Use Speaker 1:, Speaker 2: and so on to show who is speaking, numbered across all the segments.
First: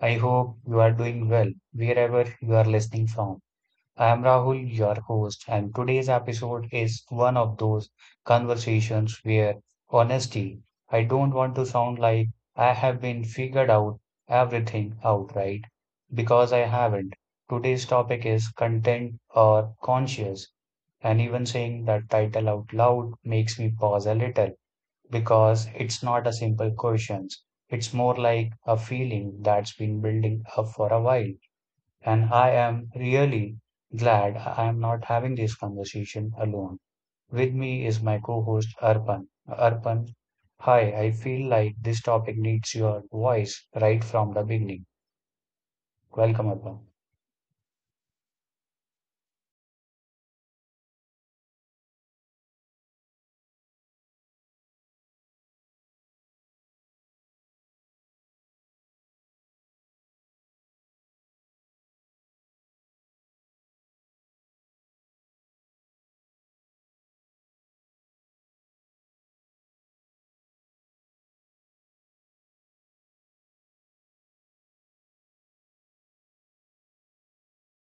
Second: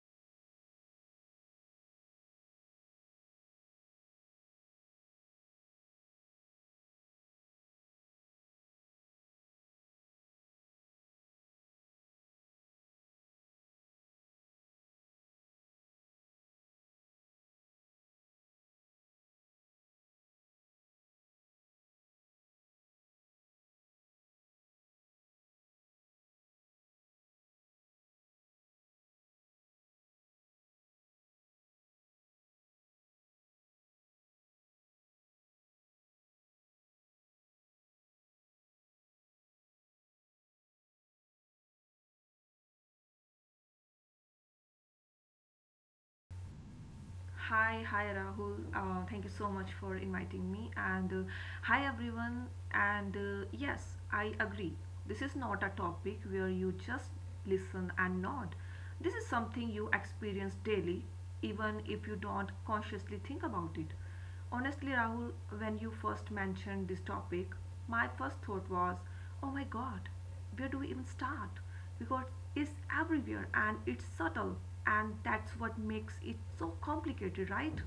Speaker 1: I hope you are doing well wherever you are listening from. I am Rahul, your host, and today's episode is one of those conversations where honesty, I don't want to sound like I have been figured out everything outright because I haven't. Today's topic is content or conscious, and even saying that title out loud makes me pause a little because it's not a simple question. It's more like a feeling that's been building up for a while. And I am really glad I am not having this conversation alone. With me is my co-host Arpan. Arpan, hi, I feel like this topic needs your voice right from the beginning. Welcome, Arpan.
Speaker 2: Hi, Rahul. Thank you so much for inviting me. And Hi everyone. And Yes, I agree. This is not a topic where you just listen and nod. This is something you experience daily, even if you don't consciously think about it. Honestly, Rahul, when you first mentioned this topic, my first thought was, oh my god, where do we even start because it's everywhere and it's subtle, and that's what makes it so complicated, right?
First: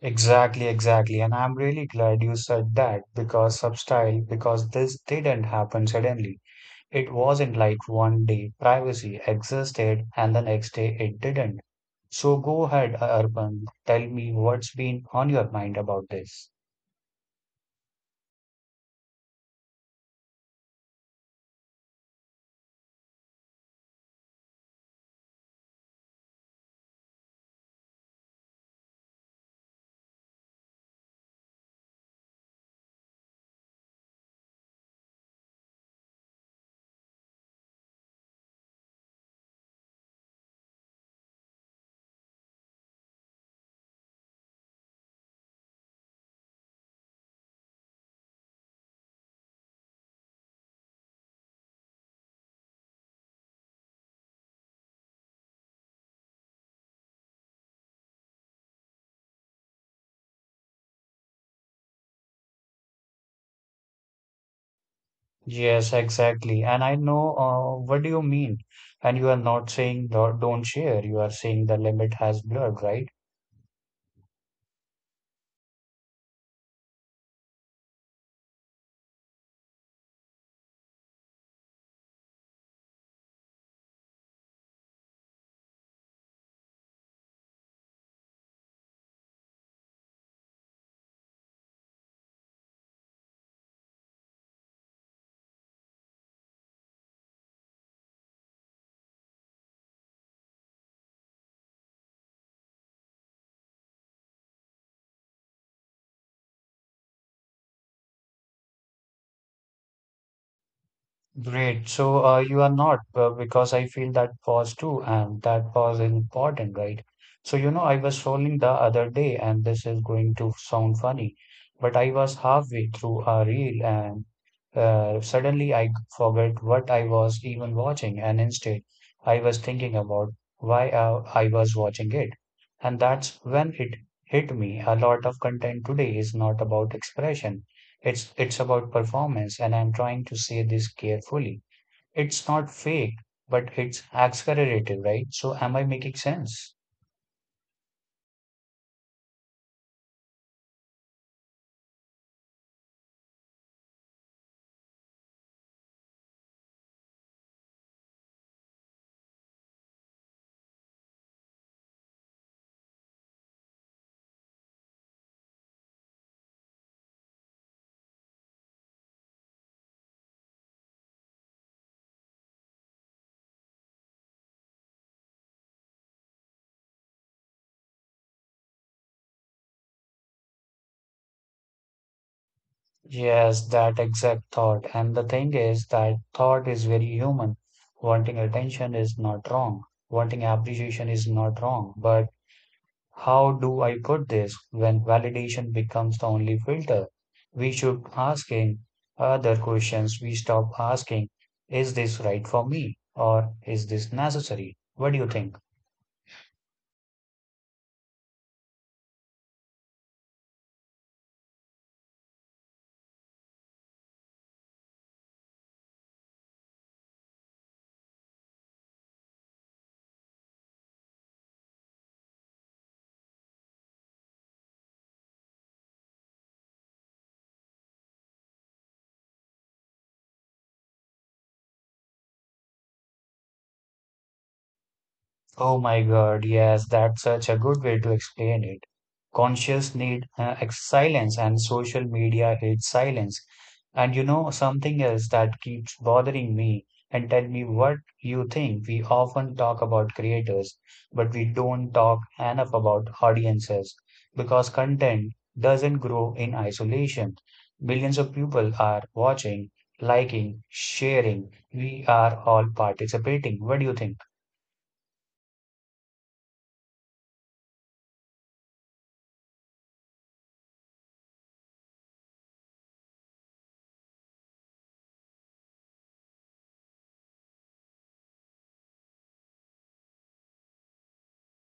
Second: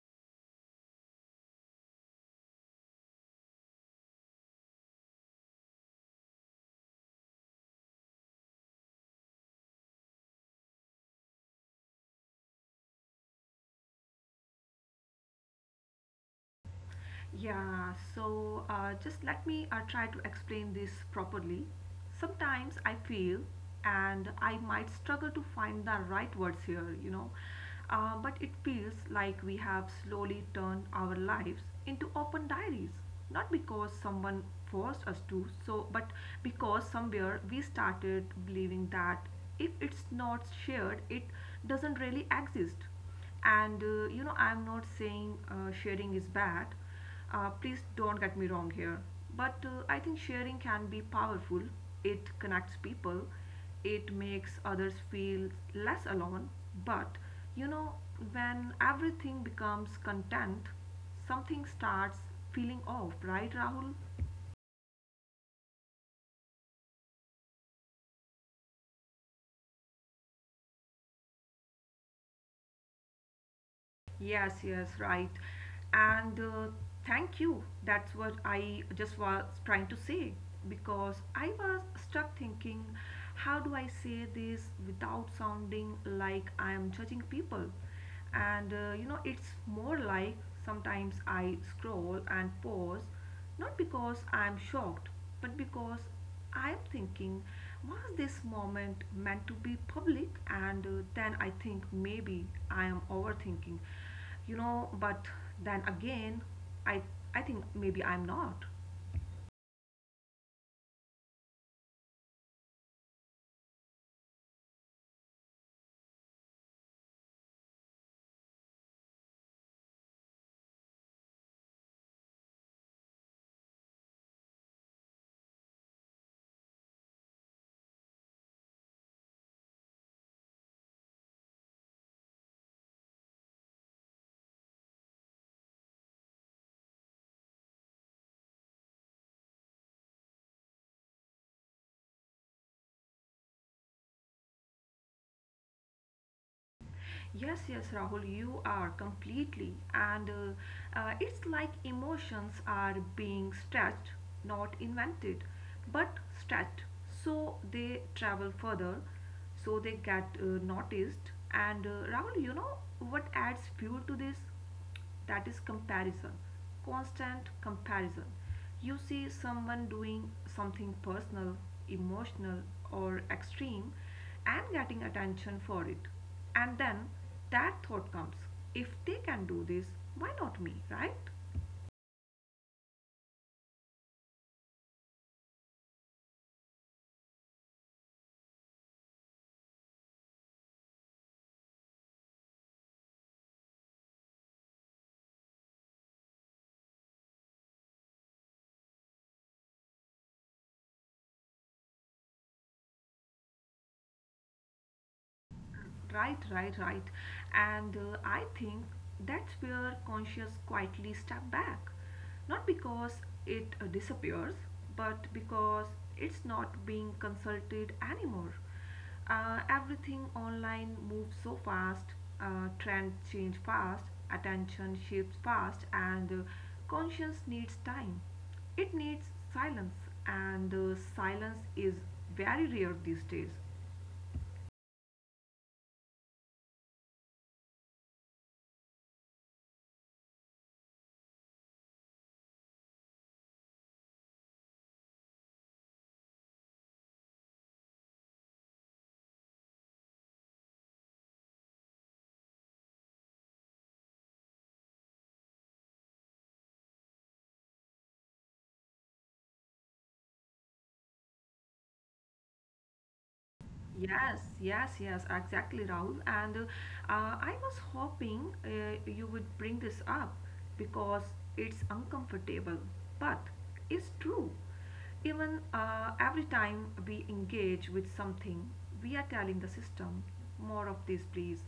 Speaker 1: Exactly, exactly. And I'm really glad you said that because substyle, because this didn't happen suddenly. It wasn't like one day privacy existed and the next day it didn't. So go ahead, Arpan. Tell me what's been on your mind about this.
Speaker 2: Just let me try to explain this properly. Sometimes I feel, and I might struggle to find the right words here, you know, but it feels like we have slowly turned our lives into open diaries. Not because someone forced us to, but because somewhere we started believing that if it's not shared, it doesn't really exist. And I'm not saying sharing is bad. Please don't get me wrong here, but I think sharing can be powerful. It connects people, it makes others feel less alone. But, you know when everything becomes content, something starts feeling off, right Rahul?
Speaker 1: Yes, exactly. And I know what do you mean. And you are not saying don't share. You are saying the limit has blurred, right?
Speaker 2: Yes, yes, right. And Thank you. That's what I just was trying to say because I was stuck thinking, how do I say this without sounding like I am judging people? And You know, it's more like sometimes I scroll and pause, not because I'm shocked, but because I'm thinking, was this moment meant to be public? And Then I think maybe I am overthinking, you know, but then again, I, I think maybe I'm not.
Speaker 1: Great. So you are not, because I feel that pause too, and that pause is important, right? So, you know, I was scrolling the other day, and this is going to sound funny, but I was halfway through a reel, and suddenly I forgot what I was even watching, and instead I was thinking about why I was watching it. And that's when it hit me. A lot of content today is not about expression. It's about performance, and I'm trying to say this carefully. It's not fake, but it's accelerative, right? So am I making sense?
Speaker 2: Yes, yes, Rahul, you are completely. And It's like emotions are being stretched, not invented, but stretched. So they travel further, so they get noticed. And Rahul, you know what adds fuel to this? That is comparison, constant comparison. You see someone doing something personal, emotional, or extreme, and getting attention for it, and then that thought comes, if they can do this, why not me, right?
Speaker 1: Yes, that exact thought. And the thing is that thought is very human. Wanting attention is not wrong. Wanting appreciation is not wrong. But how do I put this when validation becomes the only filter? We should asking other questions. We stop asking, is this right for me? Or is this necessary? What do you think?
Speaker 2: Right, right, right. And I think that's where conscious quietly step back. Not because it disappears, but because it's not being consulted anymore. Everything online moves so fast, trends change fast, attention shifts fast, and conscience needs time. It needs silence, and silence is very rare these days.
Speaker 1: Oh my God, yes, that's such a good way to explain it. Conscious need silence, and social media hates silence. And you know, something else that keeps bothering me, and tell me what you think. We often talk about creators, but we don't talk enough about audiences because content doesn't grow in isolation. Billions of people are watching, liking, sharing. We are all participating. What do you think?
Speaker 2: Yes, yes, yes, exactly, Rahul. And I was hoping you would bring this up because it's uncomfortable, but it's true. Even Every time we engage with something, we are telling the system, more of this, please.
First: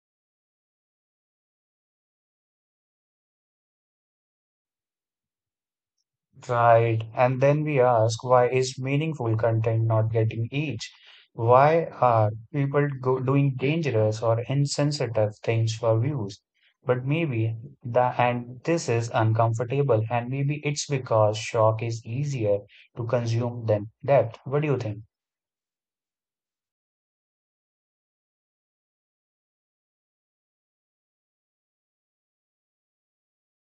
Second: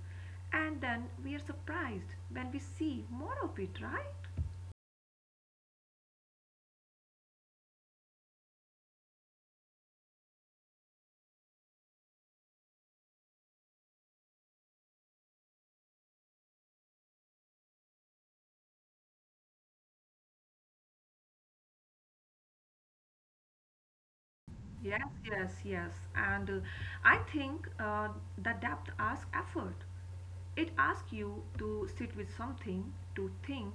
Speaker 2: And then we are surprised when we see more of it, right?
Speaker 1: Right. And then we ask, why is meaningful content not getting reach? Why are people go doing dangerous or insensitive things for views? But maybe the and this is uncomfortable, and maybe it's because shock is easier to consume than depth. What do you think?
Speaker 2: Yes, yes, yes. And I think the depth asks effort. It asks you to sit with something, to think,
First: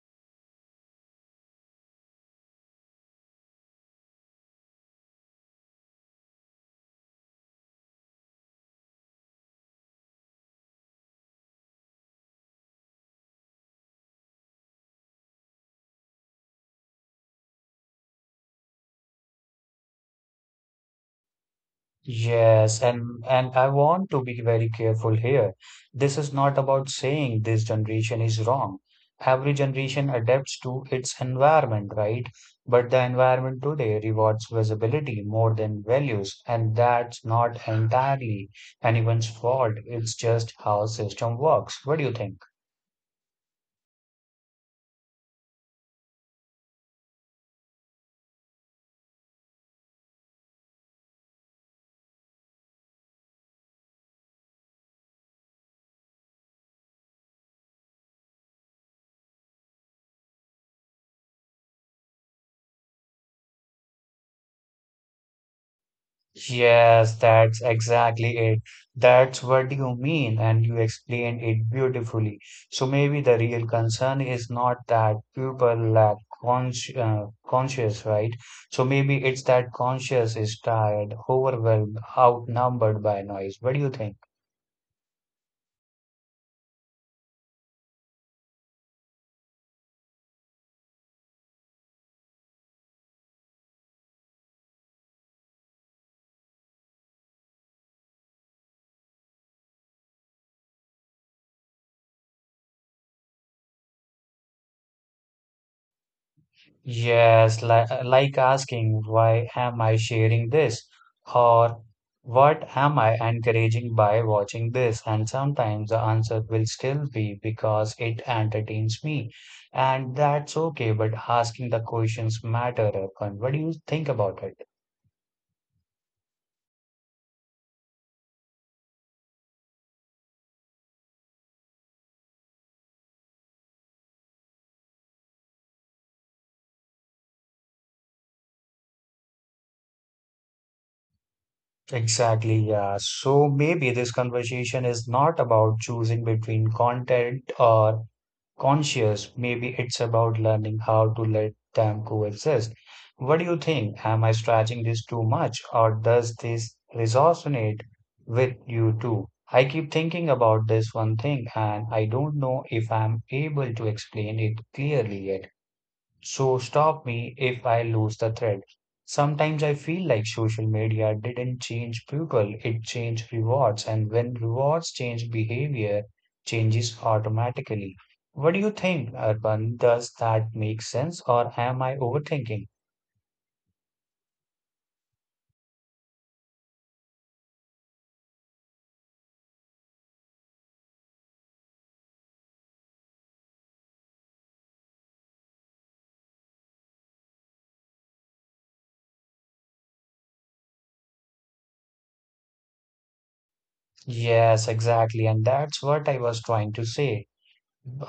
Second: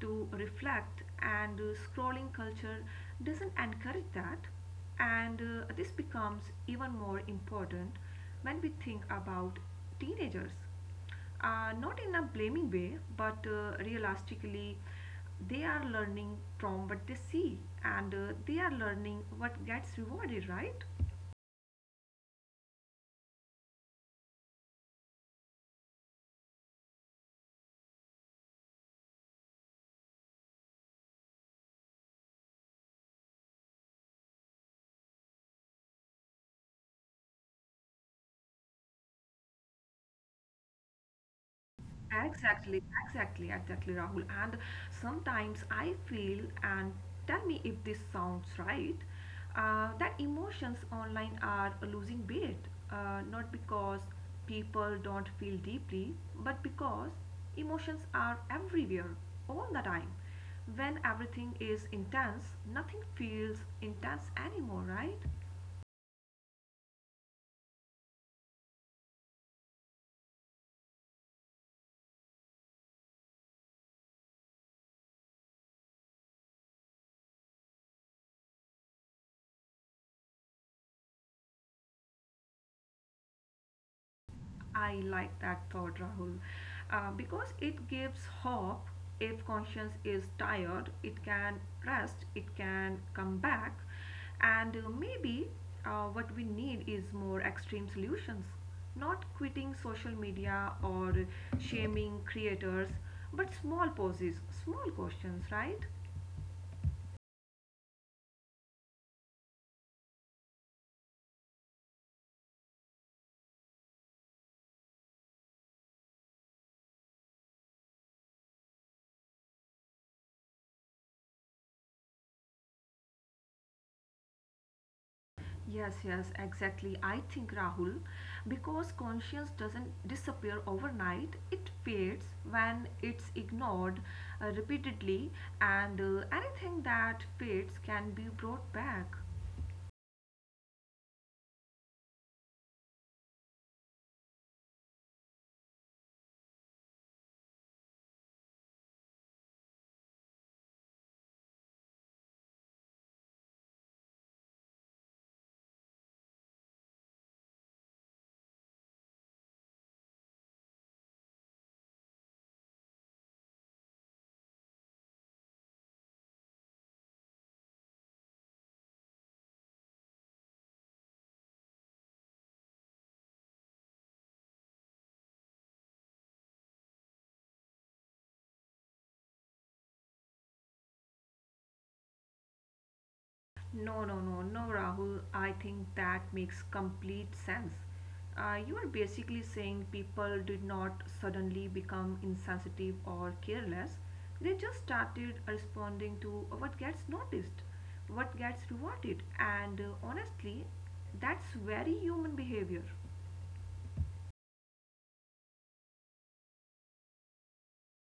Speaker 2: to reflect, and scrolling culture doesn't encourage that. And This becomes even more important when we think about teenagers, not in a blaming way, but realistically, they are learning from what they see, and they are learning what gets rewarded, right?
Speaker 1: Yes, and I want to be very careful here. This is not about saying this generation is wrong. Every generation adapts to its environment, right? But the environment today rewards visibility more than values, and that's not entirely anyone's fault. It's just how system works. What do you think?
Speaker 2: Exactly, exactly, exactly, Rahul. And sometimes I feel, and tell me if this sounds right, that emotions online are losing weight, not because people don't feel deeply, but because emotions are everywhere, all the time. When everything is intense, nothing feels intense anymore, right?
Speaker 1: Yes, that's exactly it. That's what you mean, and you explained it beautifully. So maybe the real concern is not that people lack conscious, right? So maybe it's that conscious is tired, overwhelmed, outnumbered by noise. What do you think?
Speaker 2: I like that thought, Rahul, because it gives hope. If conscience is tired, it can rest, it can come back, and maybe what we need is more extreme solutions, not quitting social media or shaming creators, but small pauses, small questions, right?
Speaker 1: Yes, like asking, why am I sharing this? Or what am I encouraging by watching this? And sometimes the answer will still be because it entertains me. And that's okay, but asking the questions matter, Erkan. What do you think about it?
Speaker 2: Yes, yes, exactly. I think Rahul, because conscience doesn't disappear overnight, it fades when it's ignored repeatedly, and anything that fades can be brought back.
Speaker 1: Exactly, yeah. So maybe this conversation is not about choosing between content or conscious. Maybe it's about learning how to let them coexist. What do you think? Am I stretching this too much, or does this resonate with you too? I keep thinking about this one thing, and I don't know if I'm able to explain it clearly yet. So stop me if I lose the thread. Sometimes I feel like social media didn't change people, it changed rewards, and when rewards change, behavior changes automatically. What do you think, Urban? Does that make sense, or am I overthinking?
Speaker 2: No, no, no, no, Rahul. I think that makes complete sense. You are basically saying people did not suddenly become insensitive or careless. They just started responding to what gets noticed, what gets rewarded, and honestly, that's very human behavior.
Speaker 1: Yes, exactly, and that's what I was trying to say.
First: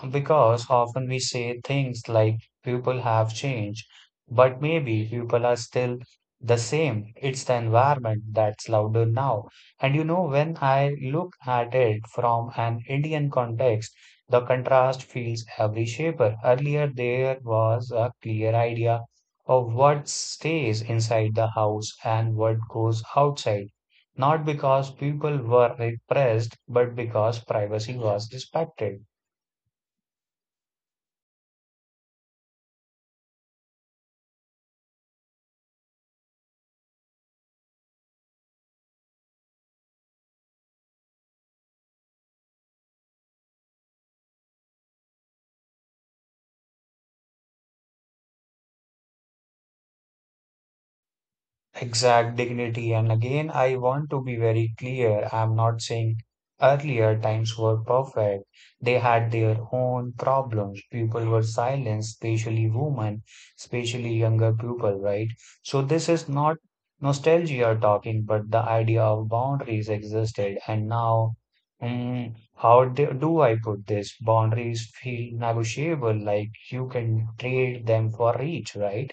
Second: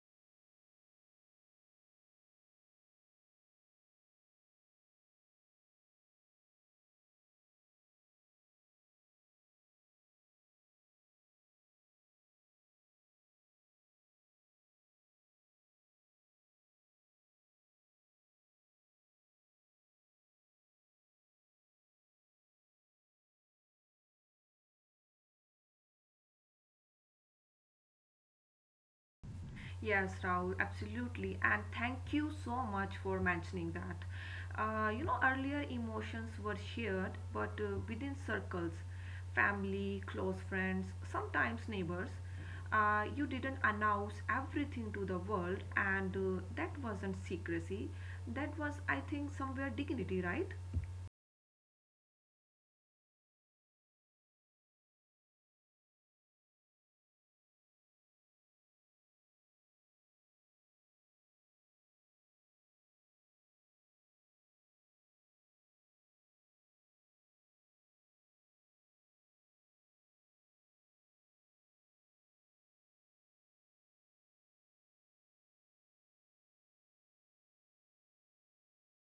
Speaker 1: Because often we say things like people have changed, but maybe people are still the same. It's the environment that's louder now. And you know, when I look at it from an Indian context, the contrast feels every shaper. Earlier, there was a clear idea of what stays inside the house and what goes outside. Not because people were repressed, but because privacy was respected.
Speaker 2: Yes, Rahul, absolutely. And thank you so much for mentioning that. You know, earlier emotions were shared, but within circles, family, close friends, sometimes neighbors. You didn't announce everything to the world, and that wasn't secrecy. That was, I think, somewhere dignity, right?
Speaker 1: Exact dignity. And again, I want to be very clear. I'm not saying earlier times were perfect. They had their own problems. People were silenced, especially women, especially younger people, right? So this is not nostalgia talking, but the idea of boundaries existed. And now, mm, do I put this? Boundaries feel negotiable, like you can trade them for reach, right?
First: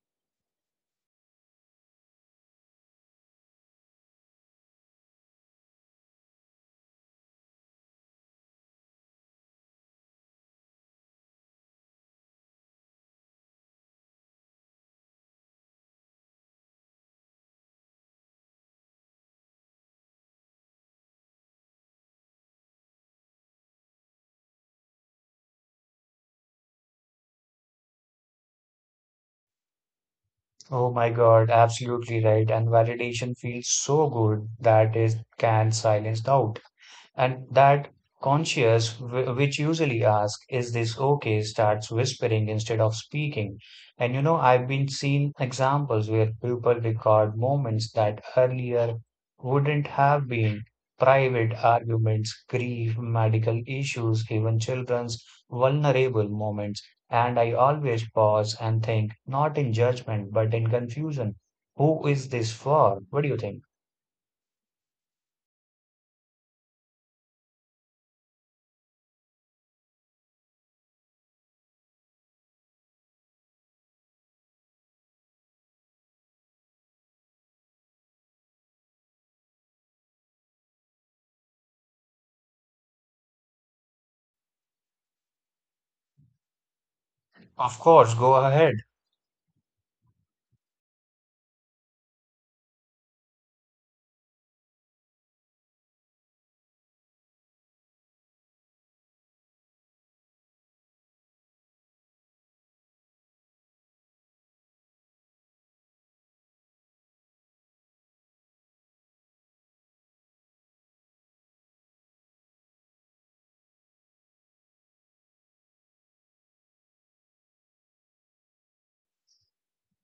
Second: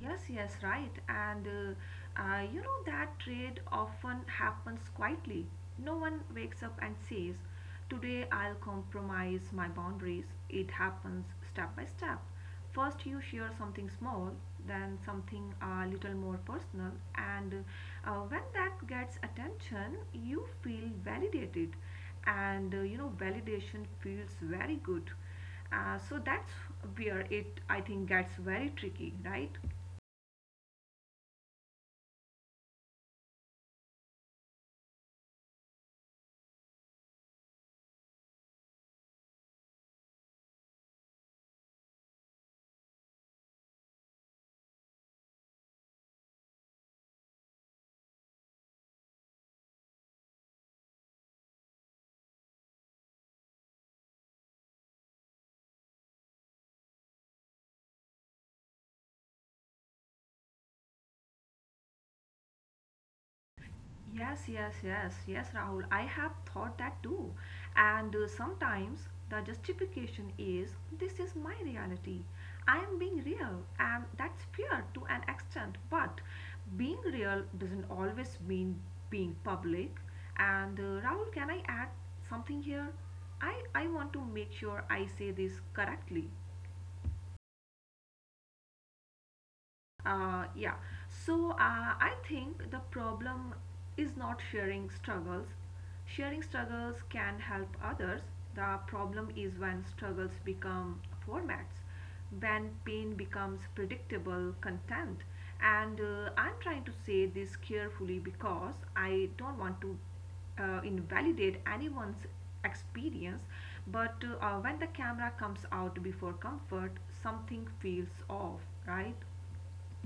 Speaker 2: Yes, yes, right. And You know that trade often happens quietly. No one wakes up and says, today I'll compromise my boundaries. It happens step by step. First, you share something small, then something a little more personal, and when that gets attention, you feel validated. And You know, validation feels very good. So that's where it, I think, gets very tricky, right?
Speaker 1: Oh my God, absolutely right. And validation feels so good that it can silence doubt. And that conscious, which usually asks, is this okay? Starts whispering instead of speaking. And you know, I've been seeing examples where people record moments that earlier wouldn't have been private arguments, grief, medical issues, even children's vulnerable moments. And I always pause and think, not in judgment, but in confusion. Who is this for? What do you think?
Speaker 2: Yes, yes, yes, yes, Rahul. I have thought that too. And Sometimes the justification is, this is my reality. I am being real, and that's fair to an extent. But being real doesn't always mean being public. And Rahul, can I add something here? I want to make sure I say this correctly.
Speaker 1: Of course, go ahead.
Speaker 2: Yeah. So I think the problem is not sharing struggles. Sharing struggles can help others. The problem is when struggles become formats, when pain becomes predictable content. And I'm trying to say this carefully because I don't want to invalidate anyone's experience, but when the camera comes out before comfort, something feels off, right?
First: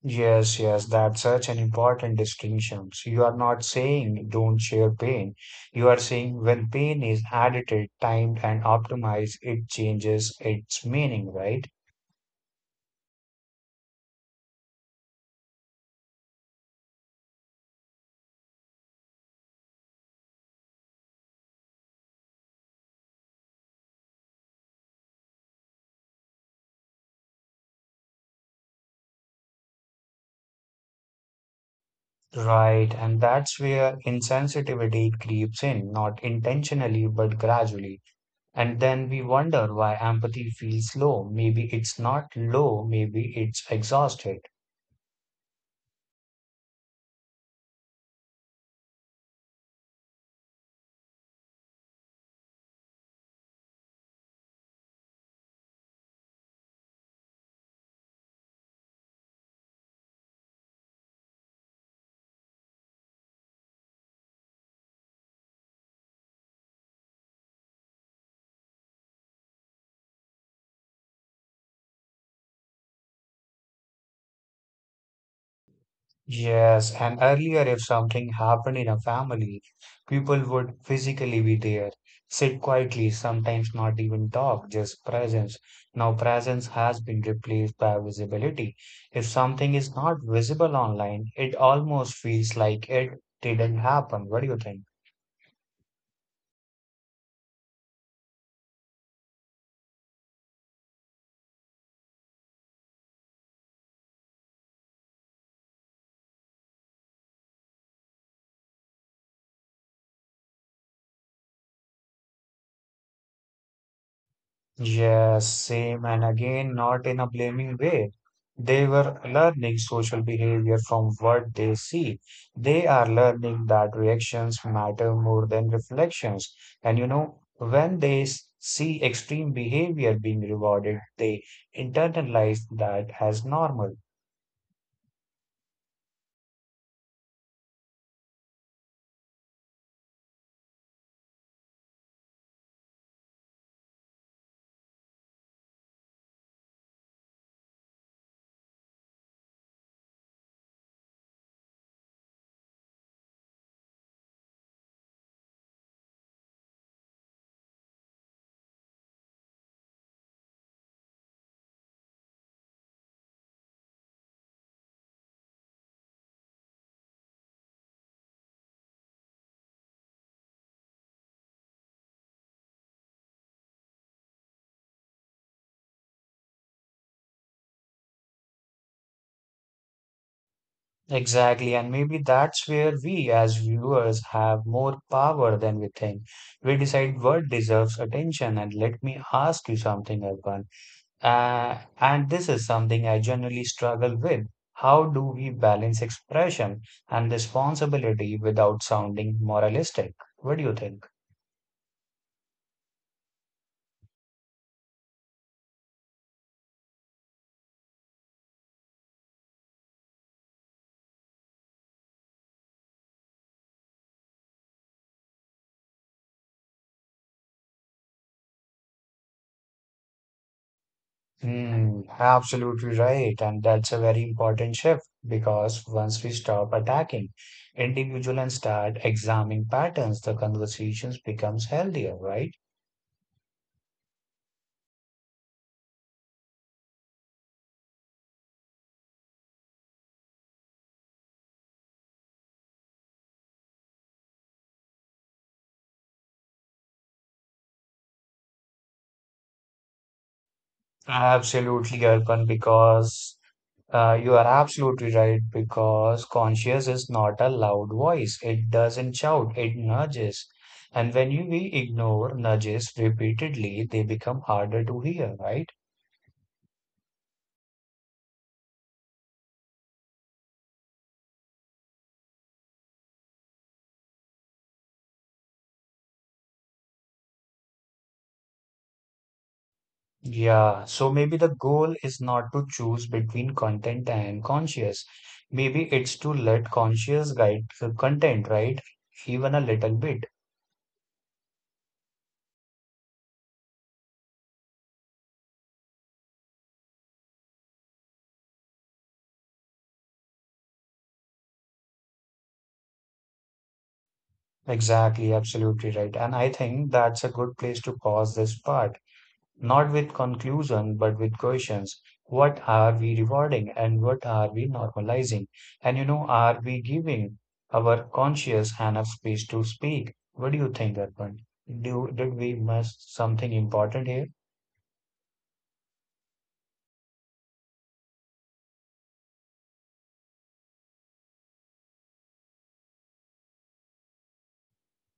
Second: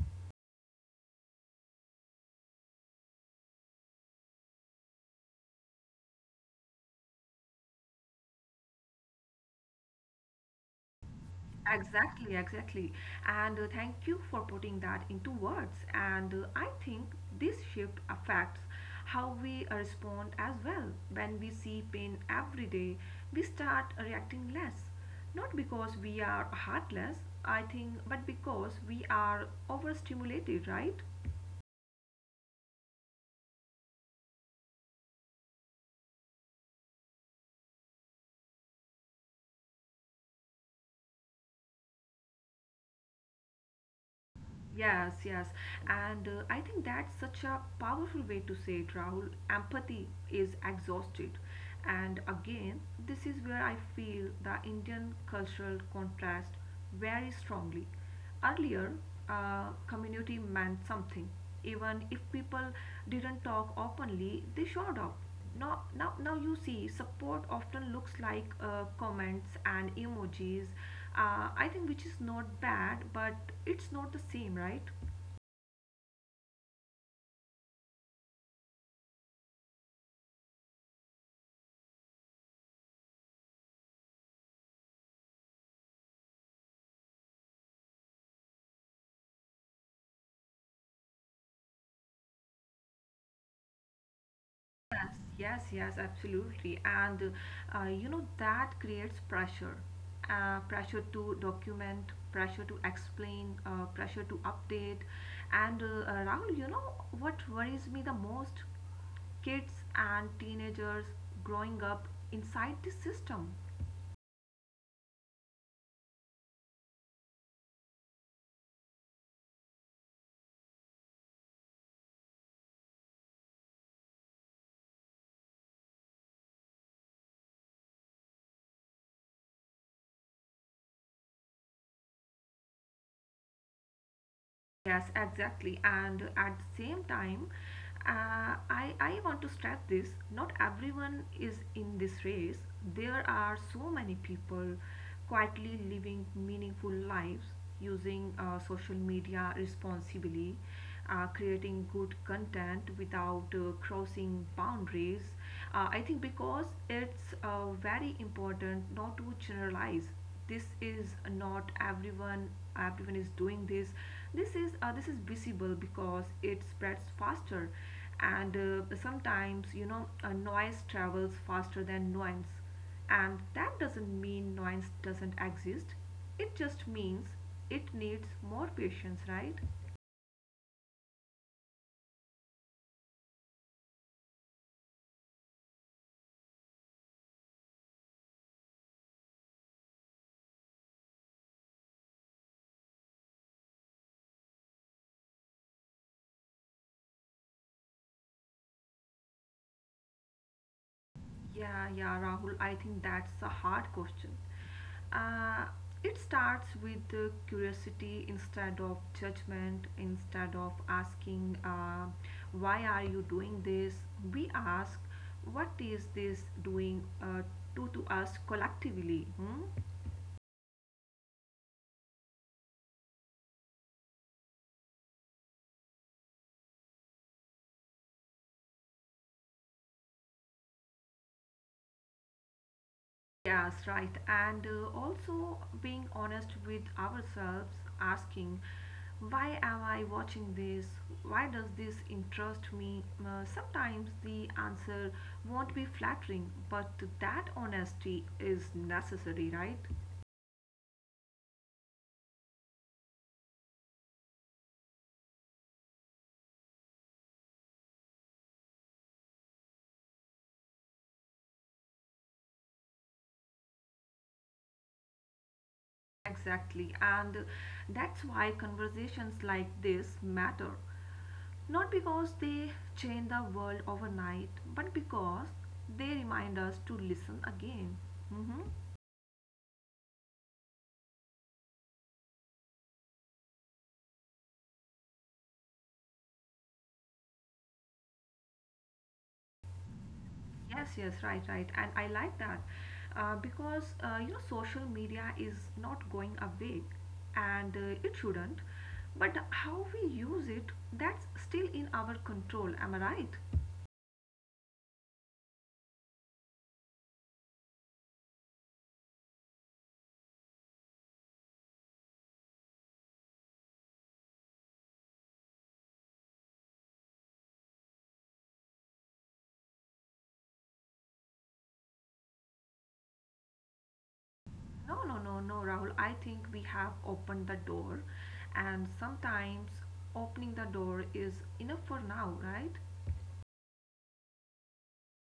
Speaker 1: Yes, yes, that's such an important distinction. So you are not saying don't share pain. You are saying when pain is edited, timed, and optimized, it changes its meaning, right?
Speaker 2: Exactly, exactly. And Thank you for putting that into words. And I think this shift affects how we respond as well. When we see pain every day, we start reacting less. Not because we are heartless, I think, but because we are overstimulated, right?
Speaker 1: Right, and that's where insensitivity creeps in, not intentionally, but gradually. And then we wonder why empathy feels low. Maybe it's not low, maybe it's exhausted.
Speaker 2: Yes, yes. And I think that's such a powerful way to say it, Rahul. Empathy is exhausted. And again, this is where I feel the Indian cultural contrast very strongly. Earlier, community meant something. Even if people didn't talk openly, they showed up. Now you see support often looks like comments and emojis, I think, which is not bad, but it's not the same, right?
Speaker 1: Yes, and earlier, if something happened in a family, people would physically be there, sit quietly, sometimes not even talk, just presence. Now, presence has been replaced by visibility. If something is not visible online, it almost feels like it didn't happen. What do you think?
Speaker 2: Yes, yes, yes, absolutely. And You know that creates pressure, pressure to document, pressure to explain, pressure to update, and Rahul, you know what worries me the most? Kids and teenagers growing up inside this system.
Speaker 1: Yes, same. And again, not in a blaming way. They were learning social behavior from what they see. They are learning that reactions matter more than reflections. And you know, when they see extreme behavior being rewarded, they internalize that as normal.
Speaker 2: Yes, exactly. And at the same time, I want to stress this, not everyone is in this race. There are so many people quietly living meaningful lives, using social media responsibly, creating good content without crossing boundaries, I think, because it's very important not to generalize. This is not everyone. Everyone is doing this. This is visible because it spreads faster, and sometimes you know noise travels faster than nuance, and that doesn't mean noise doesn't exist. It just means it needs more patience, right?
Speaker 1: Exactly. And maybe that's where we as viewers have more power than we think. We decide what deserves attention. And let me ask you something, Arpan. And this is something I generally struggle with. How do we balance expression and responsibility without sounding moralistic? What do you think?
Speaker 2: Yeah, yeah, Rahul, I think that's a hard question. Uh, it starts with the curiosity instead of judgment, instead of asking, why are you doing this? We ask, what is this doing to us collectively? Hmm?
Speaker 1: Hmm, absolutely right. And that's a very important shift because once we stop attacking individual and start examining patterns, the conversations becomes healthier, right?
Speaker 2: Yes, right. And Also being honest with ourselves, asking, why am I watching this? Why does this interest me? Sometimes the answer won't be flattering, but that honesty is necessary, right?
Speaker 1: Absolutely, Arpan, because you are absolutely right because conscience is not a loud voice. It doesn't shout, it nudges. And when we ignore nudges repeatedly, they become harder to hear, right?
Speaker 2: Exactly. And that's why conversations like this matter. Not because they change the world overnight, but because they remind us to listen again. Mhm.
Speaker 1: Yeah, so maybe the goal is not to choose between content and conscious. Maybe it's to let conscious guide the content, right? Even a little bit.
Speaker 2: Yes, yes, right, right. And I like that, because you know social media is not going away, and it shouldn't. But how we use it, that's still in our control. Am I right?
Speaker 1: Exactly, absolutely right. And I think that's a good place to pause this part. Not with conclusion, but with questions. What are we rewarding and what are we normalizing? And you know, are we giving our conscious enough space to speak? What do you think, Arpan? Did we miss something important here?
Speaker 2: No, no, no, no, Rahul. I think we have opened the door, and sometimes opening the door is enough for now, right?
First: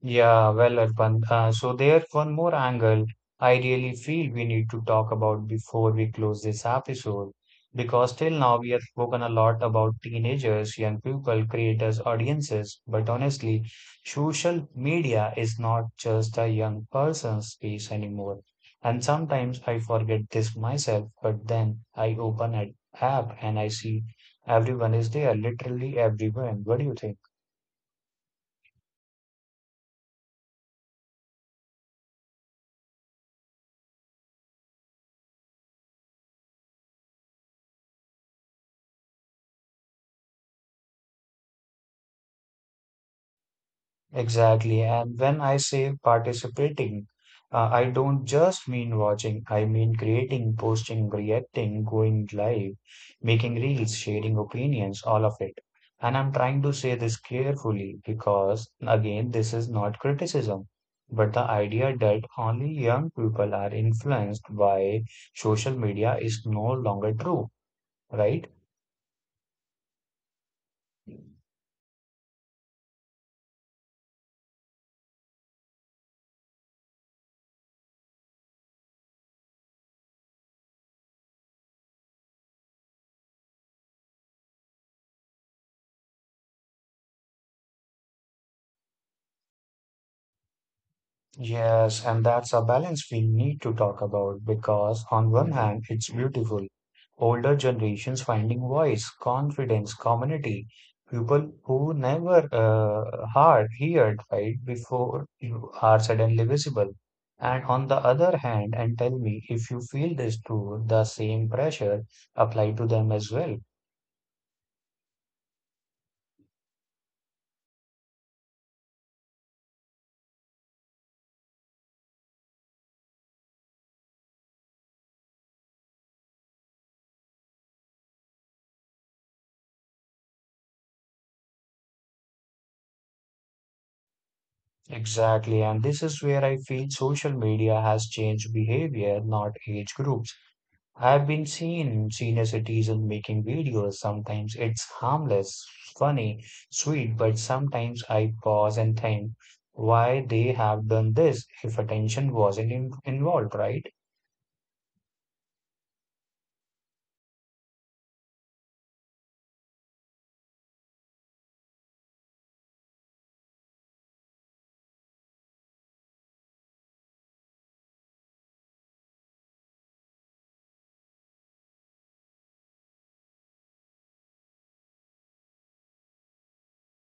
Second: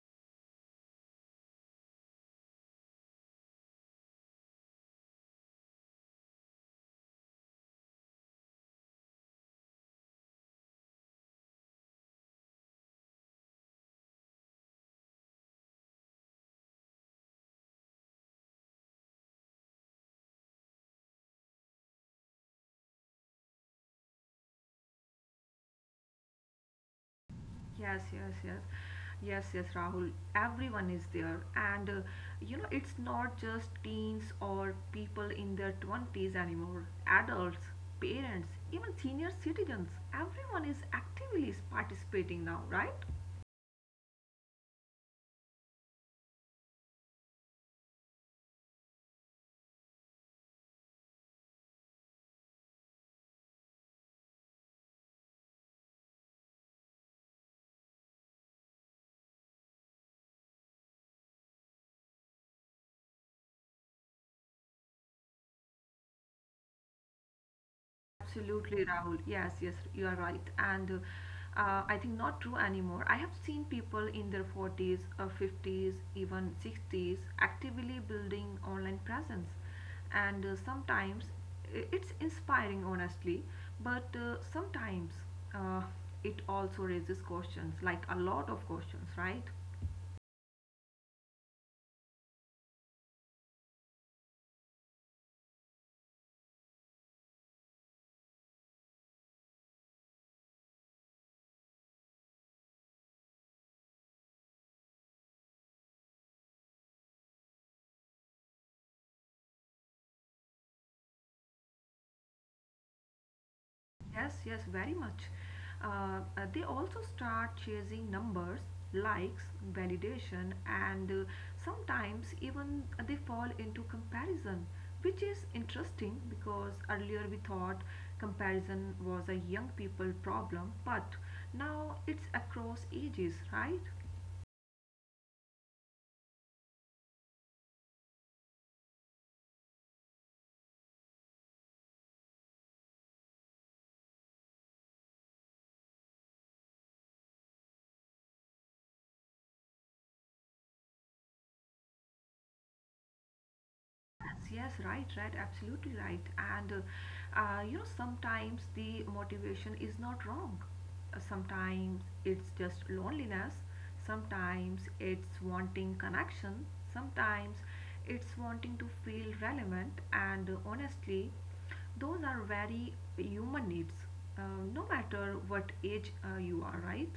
Speaker 1: Yeah, well, Arpan. So there's one more angle I really feel we need to talk about before we close this episode, because till now we have spoken a lot about teenagers, young people, creators, audiences, but honestly, social media is not just a young person's space anymore. And sometimes I forget this myself, but then I open an app and I see everyone is there, literally everyone. What do you think?
Speaker 2: Yes, yes, yes. Yes, yes, Rahul. Everyone is there. And You know, it's not just teens or people in their 20s anymore. Adults, parents, even senior citizens, everyone is actively participating now, right?
Speaker 1: Exactly. And when I say participating, I don't just mean watching, I mean creating, posting, reacting, going live, making reels, sharing opinions, all of it. And I'm trying to say this carefully because, again, this is not criticism, but the idea that only young people are influenced by social media is no longer true, right?
Speaker 2: Absolutely, Rahul. Yes, yes, you are right. And I think not true anymore. I have seen people in their 40s, 50s, even 60s actively building online presence. And Sometimes it's inspiring, honestly, but sometimes uh, it also raises questions, like a lot of questions, right?
Speaker 1: Yes, and that's a balance we need to talk about because, on one hand, it's beautiful. Older generations finding voice, confidence, community, people who never heard right before you are suddenly visible. And on the other hand, and tell me if you feel this too, the same pressure apply to them as well.
Speaker 2: Yes, yes, very much. They also start chasing numbers, likes, validation, and sometimes even they fall into comparison, which is interesting because earlier we thought comparison was a young people problem, but now it's across ages, right?
Speaker 1: Exactly, and this is where I feel social media has changed behavior, not age groups. I've been seeing senior citizens making videos. Sometimes it's harmless, funny, sweet, but sometimes I pause and think why they have done this if attention wasn't in involved, right?
Speaker 2: Yes, yes, right, right, absolutely right. And You know, sometimes the motivation is not wrong. Sometimes it's just loneliness. Sometimes it's wanting connection. Sometimes it's wanting to feel relevant. And Honestly, those are very human needs, uh, no matter what age you are, right?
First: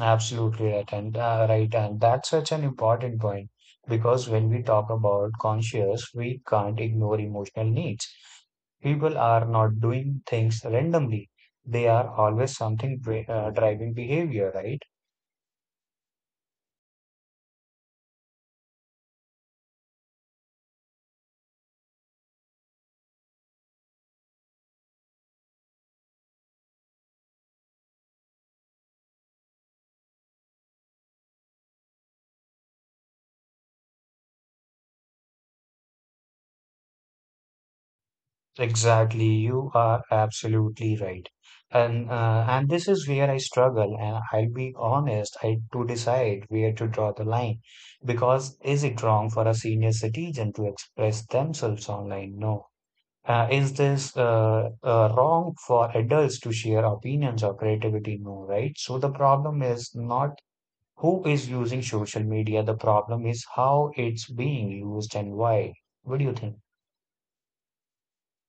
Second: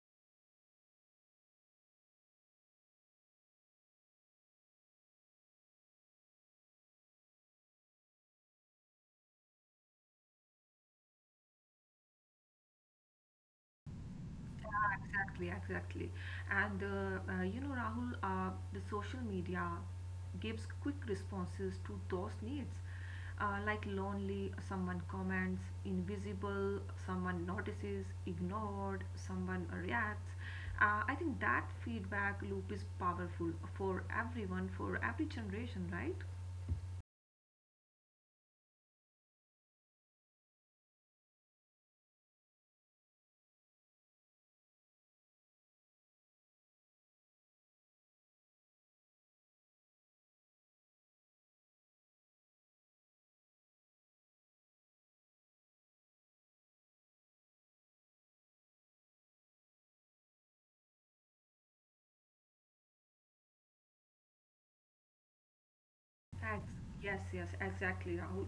Speaker 1: Absolutely right, and and that's such an important point because when we talk about conscious, we can't ignore emotional needs. People are not doing things randomly; they are always something driving behavior, right?
Speaker 2: Yeah, exactly, exactly. And You know, Rahul, the social media gives quick responses to those needs. Like lonely, someone comments, invisible, someone notices, ignored, someone reacts. I think that feedback loop is powerful for everyone, for every generation, right?
Speaker 1: Exactly, you are absolutely right, and this is where I struggle, and I'll be honest, I to decide where to draw the line because is it wrong for a senior citizen to express themselves online? No. Is this wrong for adults to share opinions or creativity? No, right? So the problem is not who is using social media. The problem is how it's being used and why. What do you think?
Speaker 2: Yes, yes, exactly, Rahul.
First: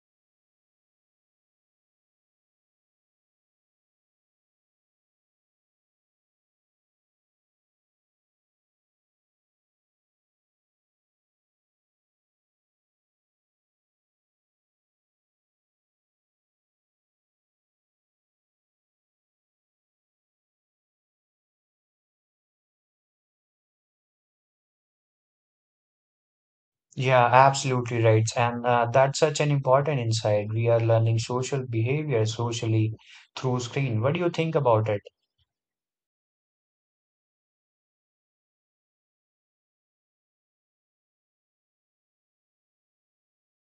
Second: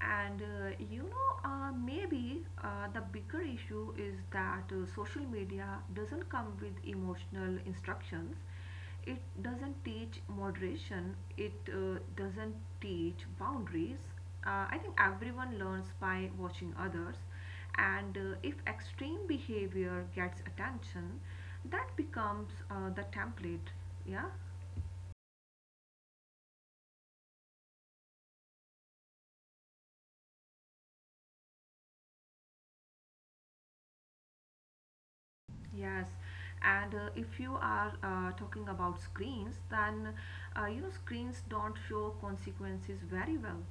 Speaker 2: Maybe the bigger issue is that social media doesn't come with emotional instructions. It doesn't teach moderation. It doesn't teach boundaries. I think everyone learns by watching others. And if extreme behavior gets attention, that becomes the template. Yeah.
Speaker 1: Yeah, absolutely right. And that's such an important insight. We are learning social behavior socially through screen. What do you think about it?
Speaker 2: Yes, and if you are talking about screens, then you know screens don't show consequences very well.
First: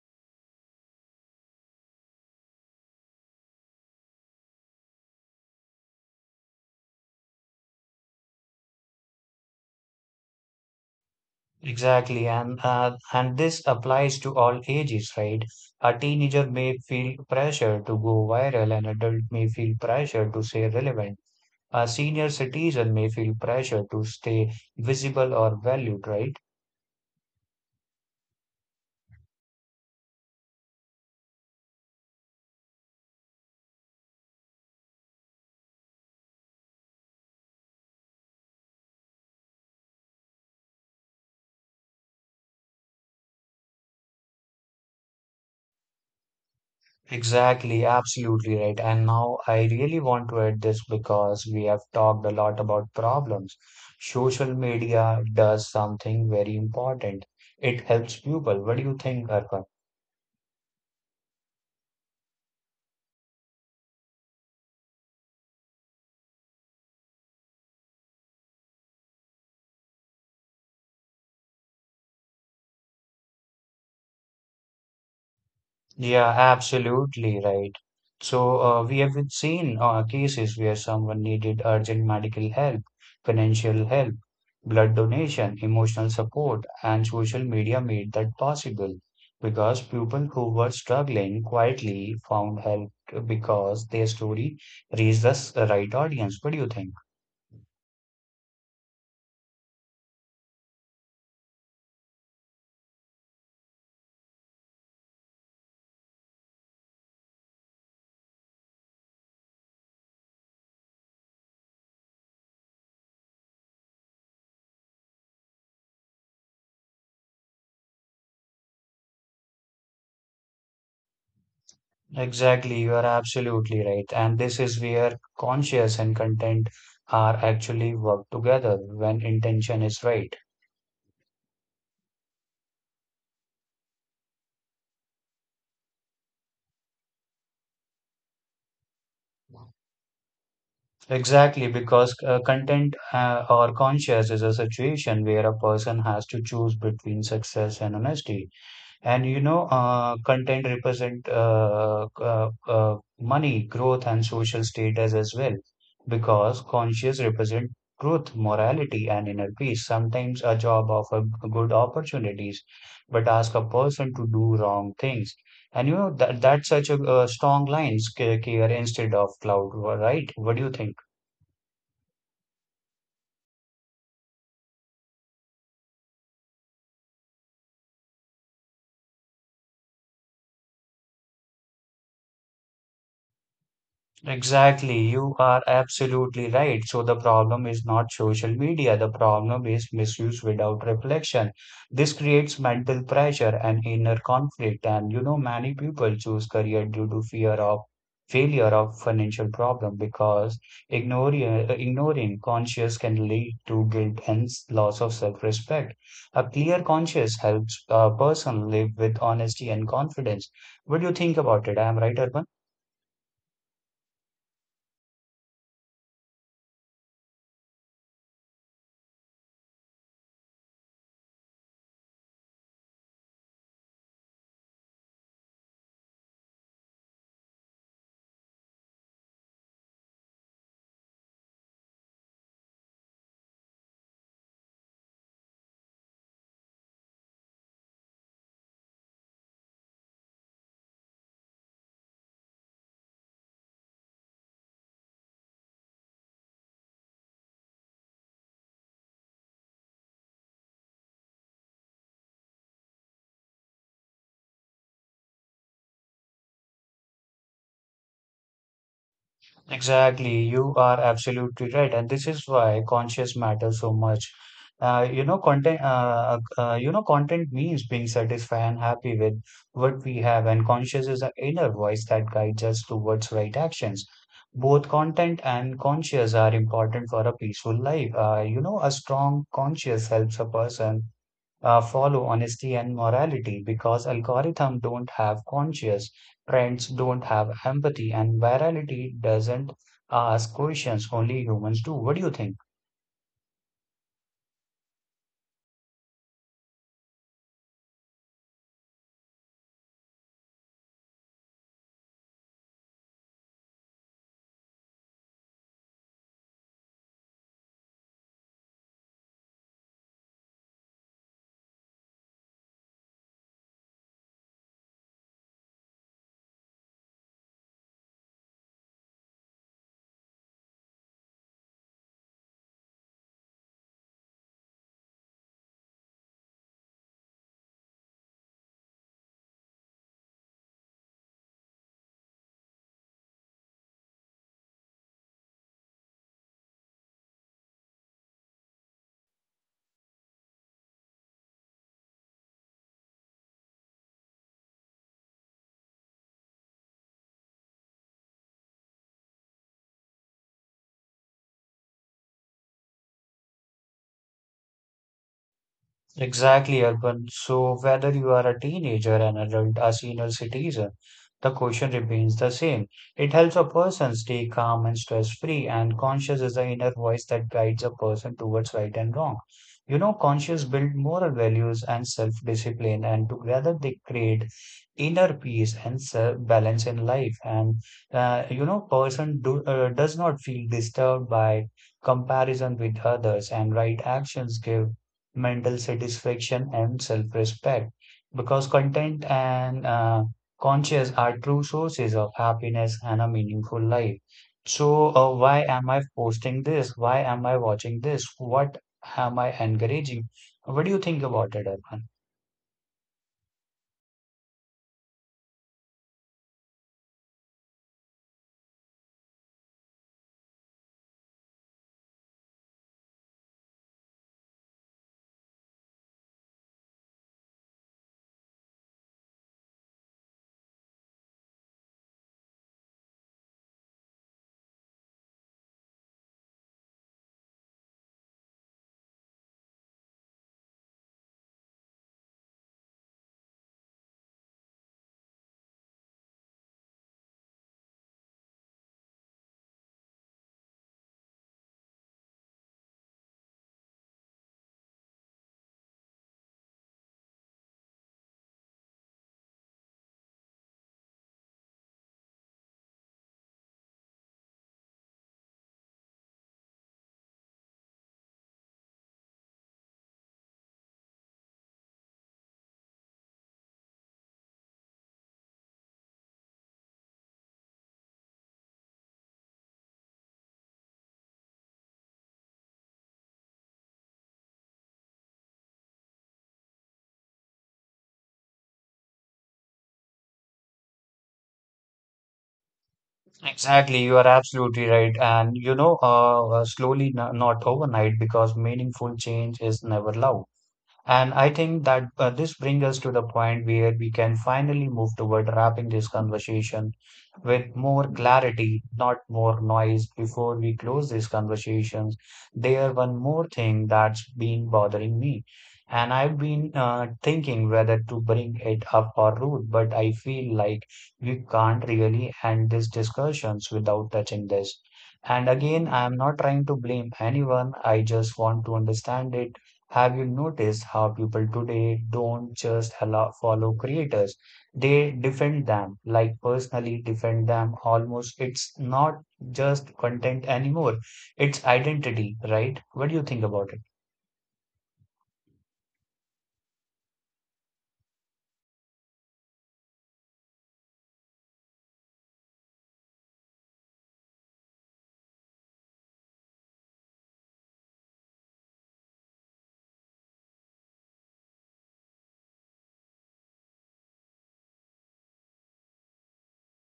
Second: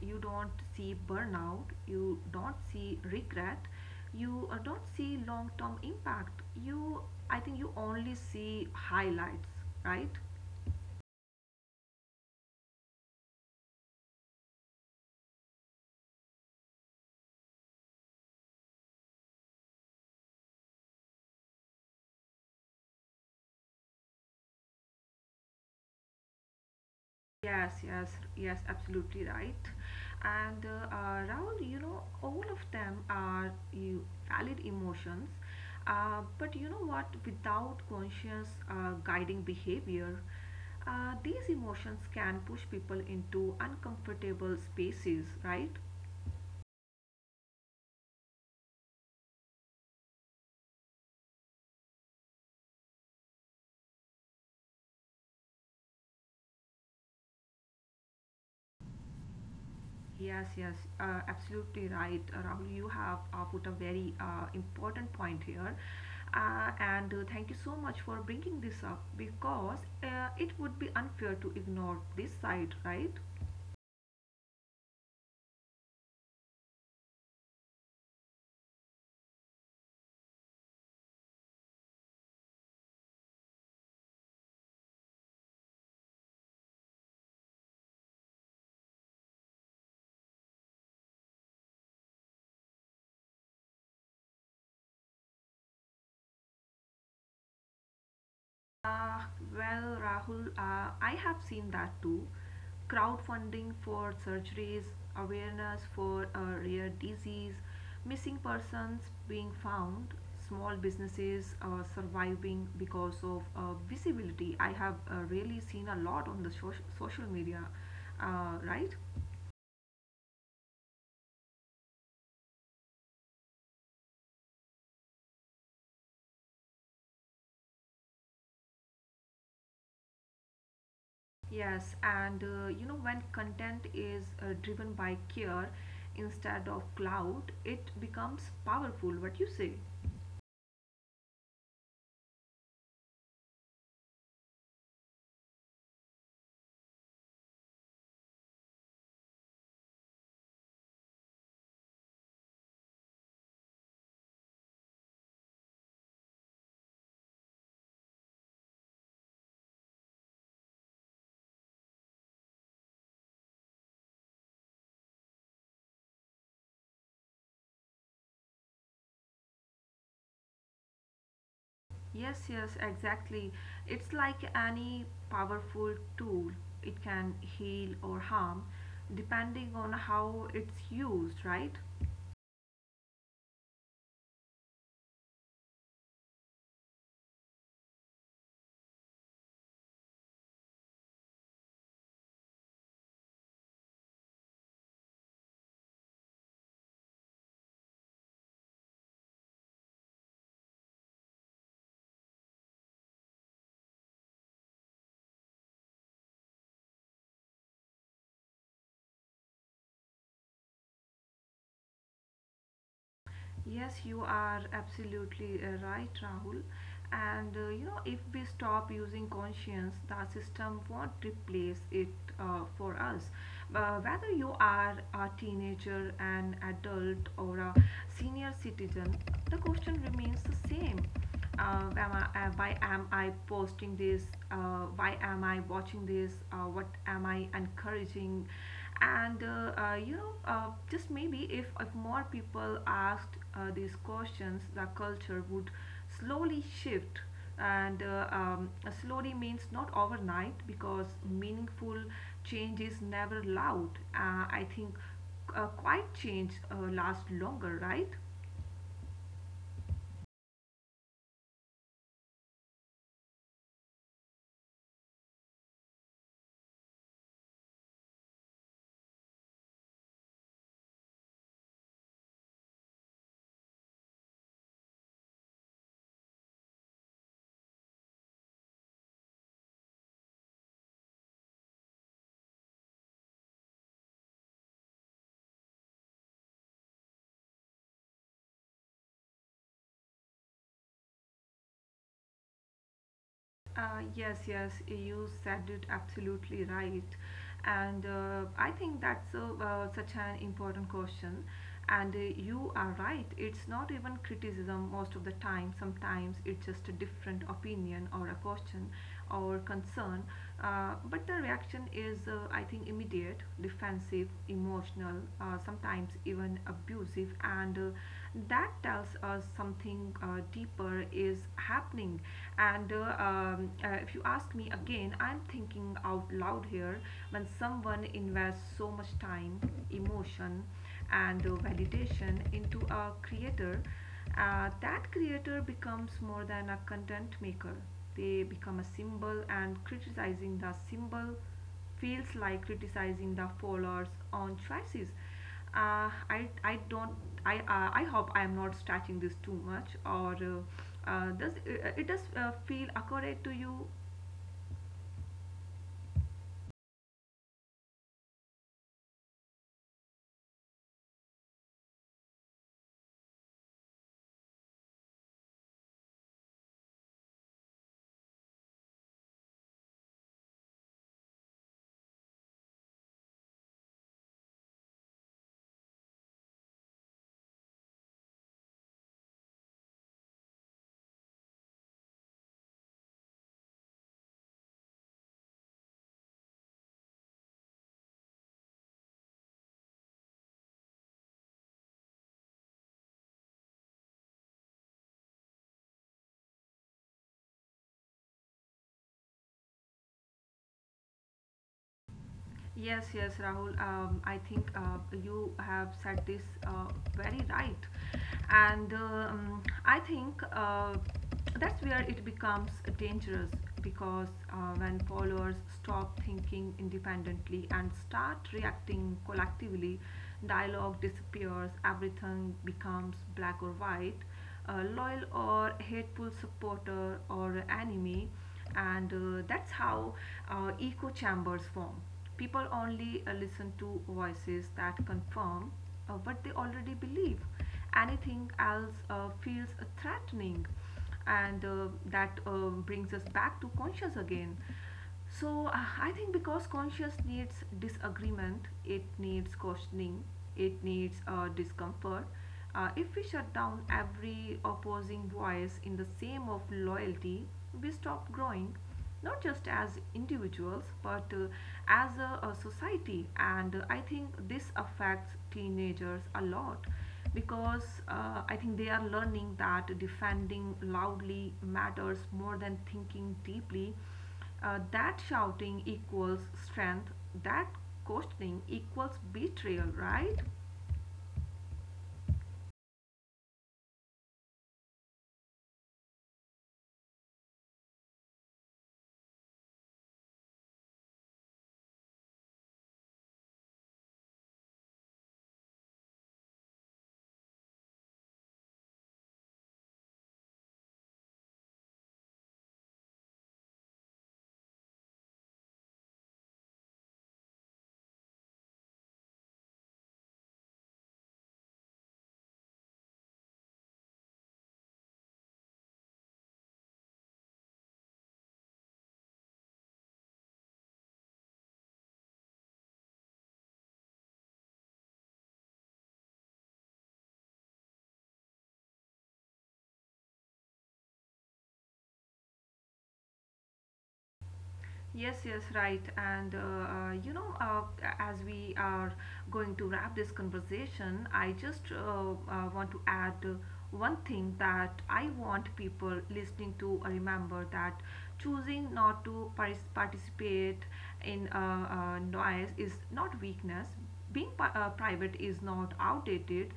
Speaker 2: You don't see burnout, you don't see regret, you don't see long-term impact. I think you only see highlights, right?
Speaker 1: Exactly, and this applies to all ages, right? A teenager may feel pressure to go viral, an adult may feel pressure to stay relevant. A senior citizen may feel pressure to stay visible or valued, right?
Speaker 2: Yes, yes, yes, absolutely right. And Rahul, you know, all of them are valid emotions, but you know what? Without conscious guiding behavior, these emotions can push people into uncomfortable spaces, right?
Speaker 1: Exactly, absolutely right. And now I really want to add this because we have talked a lot about problems. Social media does something very important. It helps people. What do you think, Arpan?
Speaker 2: Yes, yes, absolutely right, Rahul. You have put a very important point here. And thank you so much for bringing this up because it would be unfair to ignore this side, right?
Speaker 1: Yeah, absolutely right. So, we have seen cases where someone needed urgent medical help, financial help, blood donation, emotional support, and social media made that possible because people who were struggling quietly found help because their story reached the right audience. What do you think?
Speaker 2: Uh, well, Rahul, I have seen that too. Crowdfunding for surgeries, awareness for a rare disease, missing persons being found, small businesses surviving because of visibility. I have really seen a lot on the social media, right?
Speaker 1: Exactly, you are absolutely right. And this is where conscious and content are actually work together when intention is right.
Speaker 2: Yes, and you know, when content is driven by care instead of clout, it becomes powerful. What you say?
Speaker 1: Exactly, because content or conscious is a situation where a person has to choose between success and honesty. And you know, content represent money, growth, and social status as well, because conscious represent truth, morality, and inner peace. Sometimes a job offer good opportunities, but ask a person to do wrong things. And you know that that's such a strong line, care instead of cloud, right? What do you think?
Speaker 2: Yes, yes, exactly. It's like any powerful tool. It can heal or harm depending on how it's used, right?
Speaker 1: Exactly, you are absolutely right. So the problem is not social media, the problem is misuse without reflection. This creates mental pressure and inner conflict. And you know, many people choose career due to fear of failure of financial problem because ignoring ignoring conscience can lead to guilt and loss of self-respect. A clear conscience helps a person live with honesty and confidence. What do you think about it? I am right, Urban?
Speaker 2: Yes, you are absolutely right, Rahul. And you know, if we stop using conscience, the system won't replace it for us. Whether you are a teenager, an adult, or a senior citizen, the question remains the same. Why am I posting this? Why am I watching this? What am I encouraging? And just maybe if more people asked these questions, the culture would slowly shift. And slowly means not overnight, because meaningful change is never loud. I think quiet change lasts longer, right?
Speaker 1: Exactly, you are absolutely right, and this is why conscious matters so much. You know, content. You know, content means being satisfied and happy with what we have, and conscious is the inner voice that guides us towards right actions. Both content and conscious are important for a peaceful life. You know, a strong conscious helps a person follow honesty and morality because algorithms don't have conscience, trends don't have empathy and virality doesn't ask questions, only humans do. What do you think?
Speaker 2: Yes, yes, you said it absolutely right. And I think that's a such an important question. And you are right, it's not even criticism most of the time. Sometimes it's just a different opinion or a question or concern. But the reaction is, I think, immediate, defensive, emotional, sometimes even abusive. And that tells us something deeper is happening. And if you ask me, again, I'm thinking out loud here. When someone invests so much time, emotion, and validation into a creator, that creator becomes more than a content maker. They become a symbol, and criticizing the symbol feels like criticizing the followers on choices. I don't, I hope I am not stretching this too much, or does it does feel accurate to you?
Speaker 1: Exactly, Urban. So, whether you are a teenager, an adult, a senior citizen, the question remains the same. It helps a person stay calm and stress free, and conscience is the inner voice that guides a person towards right and wrong. You know, conscience builds moral values and self discipline, and together they create inner peace and balance in life. And you know, person does not feel disturbed by comparison with others, and right actions give mental satisfaction, and self respect. Because content and conscious are true sources of happiness and a meaningful life. So, why am I posting this? Why am I watching this? What am I encouraging? What do you think about it, Arpan?
Speaker 2: Yes, yes, Rahul. I think you have said this very right, and I think that's where it becomes dangerous, because when followers stop thinking independently and start reacting collectively, dialogue disappears. Everything becomes black or white, loyal or hateful, supporter or enemy. And that's how echo chambers form. People only listen to voices that confirm what they already believe. Anything else feels threatening. And that brings us back to conscious again. So I think, because conscious needs disagreement, it needs questioning, it needs discomfort. If we shut down every opposing voice in the same of loyalty, we stop growing, not just as individuals but as a society. And I think this affects teenagers a lot, because I think they are learning that defending loudly matters more than thinking deeply, that shouting equals strength, that questioning equals betrayal, right?
Speaker 1: Exactly, you are absolutely right. And you know, slowly, not overnight, because meaningful change is never loud. And I think that this brings us to the point where we can finally move toward wrapping this conversation with more clarity, not more noise. Before we close these conversations, there one more thing that's been bothering me. And I've been thinking whether to bring it up or root, but I feel like we can't really end these discussions without touching this. And again, I am not trying to blame anyone. I just want to understand it. Have you noticed how people today don't just allow, follow creators? They defend them, like personally defend them almost. It's not just content anymore, it's identity, right? What do you think about it?
Speaker 2: Yes, yes, right. And uh, you know, uh, as we are going to wrap this conversation, I just want to add one thing that I want people listening to remember: that choosing not to participate in noise is not weakness, being private is not outdated,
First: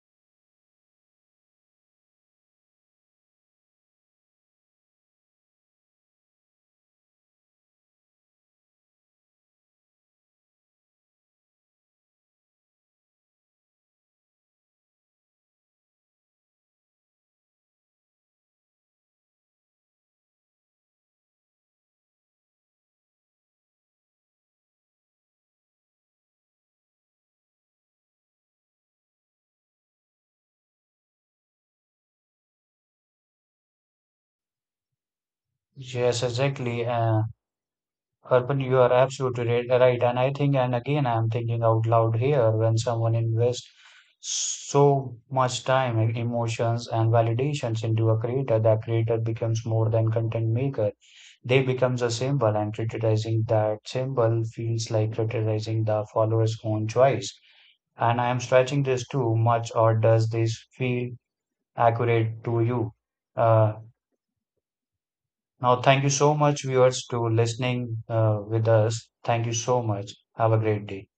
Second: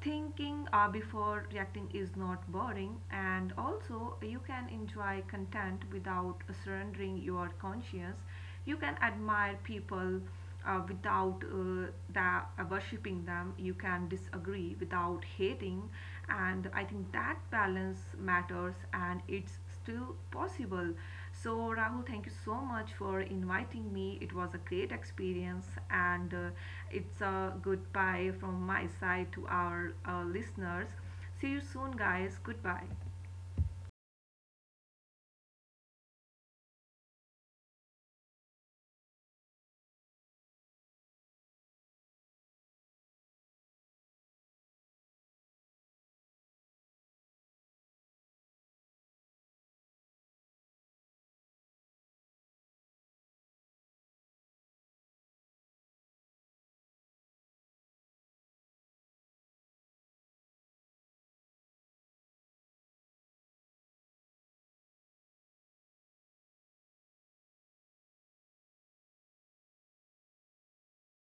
Speaker 2: thinking before reacting is not boring, and also you can enjoy content without surrendering your conscience. You can admire people without the, uh, worshipping them. You can disagree without hating, and I think that balance matters, and it's still possible. So, Rahul, thank you so much for inviting me. It was a great experience, and it's a goodbye from my side to our listeners. See you soon, guys. Goodbye.
Speaker 1: Yes, exactly. Arpan, you are absolutely right, right. And I think, and again, I'm thinking out loud here when someone invests so much time and emotions and validations into a creator, that creator becomes more than content maker. They becomes a symbol, and criticizing that symbol feels like criticizing the follower's own choice. And I am stretching this too much, or does this feel accurate to you? Uh, Now, thank you so much, viewers, to listening with us. Thank you so much. Have a great day.